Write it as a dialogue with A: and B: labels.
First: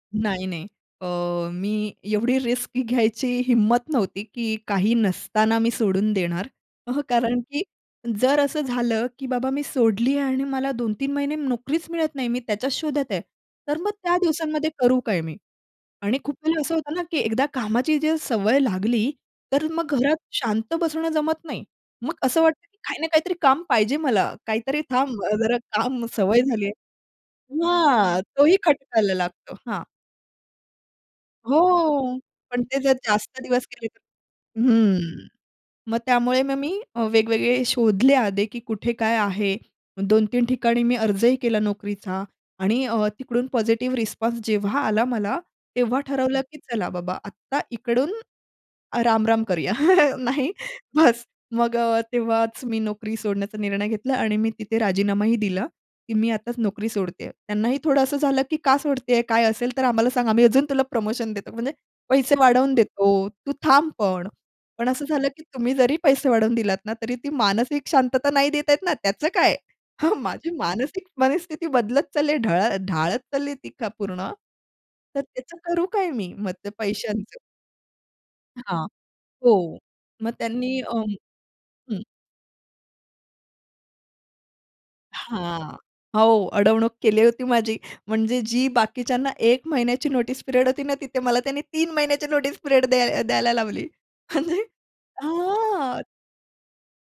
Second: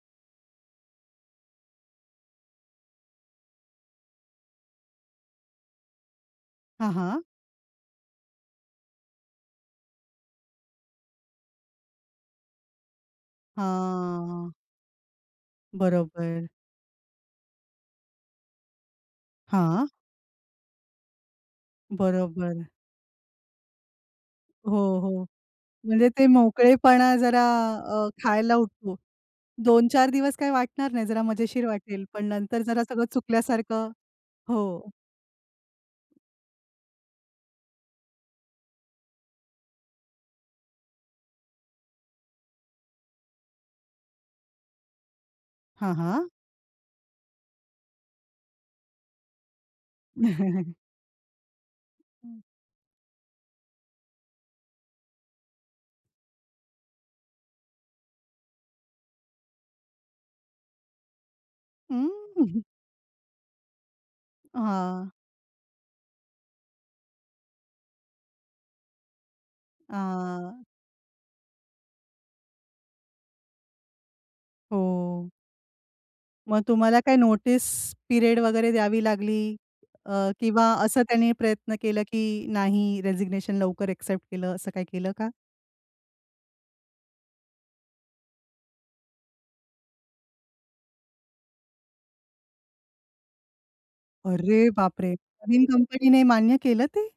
A: नाही, नाही. अ, मी एवढी रिस्क घ्यायची हिंमत नव्हती, की काही नसताना मी सोडून देणार.
B: हां,
A: अह,
B: हां.
A: कारण, की जर असं झालं, की बाबा मी सोडली आणि मला 2-3 महिने नोकरीच मिळत नाही. मी त्याच्याच शोधात आहे. तर मग त्या
B: हां.
A: दिवसांमध्ये करू काय मी? आणि खूप
B: बरोबर.
A: वेळा असं होतं ना, की एकदा कामाची जर सवय लागली, तर
B: हां.
A: मग घरात शांत बसणं जमत नाही. मग असं वाटतं,
B: बरोबर.
A: की काही ना काहीतरी काम पाहिजे मला. काहीतरी
B: हो, हो.
A: थांब, जरा काम
B: म्हणजे ते
A: सवय झाली आहे
B: मोकळेपणा जरा अ,
A: हां, तोही
B: खायला उठतो.
A: खटकायला लागतो. हां.
B: 2-4 दिवस काही वाटणार नाही, जरा
A: हो.
B: मजेशीर वाटेल. पण नंतर
A: पण ते
B: जरा
A: जर
B: सगळं
A: जास्त दिवस केले
B: चुकल्यासारखं. हो.
A: हं. मग त्यामुळे मग मी अ, वेगवेगळे शोधले आधी, की कुठे काय आहे. 2-3 ठिकाणी मी अर्जही केला नोकरीचा आणि अ, तिकडून पॉझिटिव्ह रिस्पॉन्स जेव्हा आला मला
B: हां,
A: तेव्हा
B: हां.
A: ठरवलं, की "चला बाबा आत्ता इकडून राम-राम करूया." नाही बस. मग अ,
B: हं.
A: तेव्हाच मी नोकरी सोडण्याचा निर्णय घेतला आणि मी तिथे राजीनामाही दिला, की मी आताच नोकरी सोडतेय. त्यांनाही थोडं असं झालं, की "का सोडतेय? काय असेल तर आम्हाला सांग, आम्ही अजून तुला प्रमोशन देतो. म्हणजे पैसे
B: हं.
A: वाढवून देतो, तू थांब पण."
B: अ,
A: पण असं
B: हां.
A: झालं, की तुम्ही जरी पैसे वाढवून दिलात ना तरी ती मानसिक शांतता नाही देता येत ना, त्याचं काय? हां, माझी
B: अ.
A: मानसिक मनस्थिती बदलत चालली आहे, ढळ ढाळत चालली ती का पूर्ण. तर
B: हो.
A: त्याचं करू काय मी? मग
B: मग
A: त्या
B: तुम्हाला काही
A: पैशांच?
B: नोटीस पिरियड वगैरे
A: हां,
B: द्यावी लागली.
A: हो.
B: अ,
A: मग
B: किंवा
A: त्यांनी अ,
B: असं त्यांनी प्रयत्न
A: हं.
B: केला, की नाही रेझिग्नेशन लवकर एक्सेप्ट केलं असं काही केलं का?
A: हां. हो, अडवणूक केली होती माझी. म्हणजे जी बाकीच्यांना 1 महिन्याची नोटीस पिरियड होती ना तिथे मला त्यांनी 3 महिन्याची नोटीस पिरियड द्याय द्यायला लावली. म्हणजे
B: अरे बाप रे! नवीन
A: हां.
B: कंपनी ने मान्य केलं ते?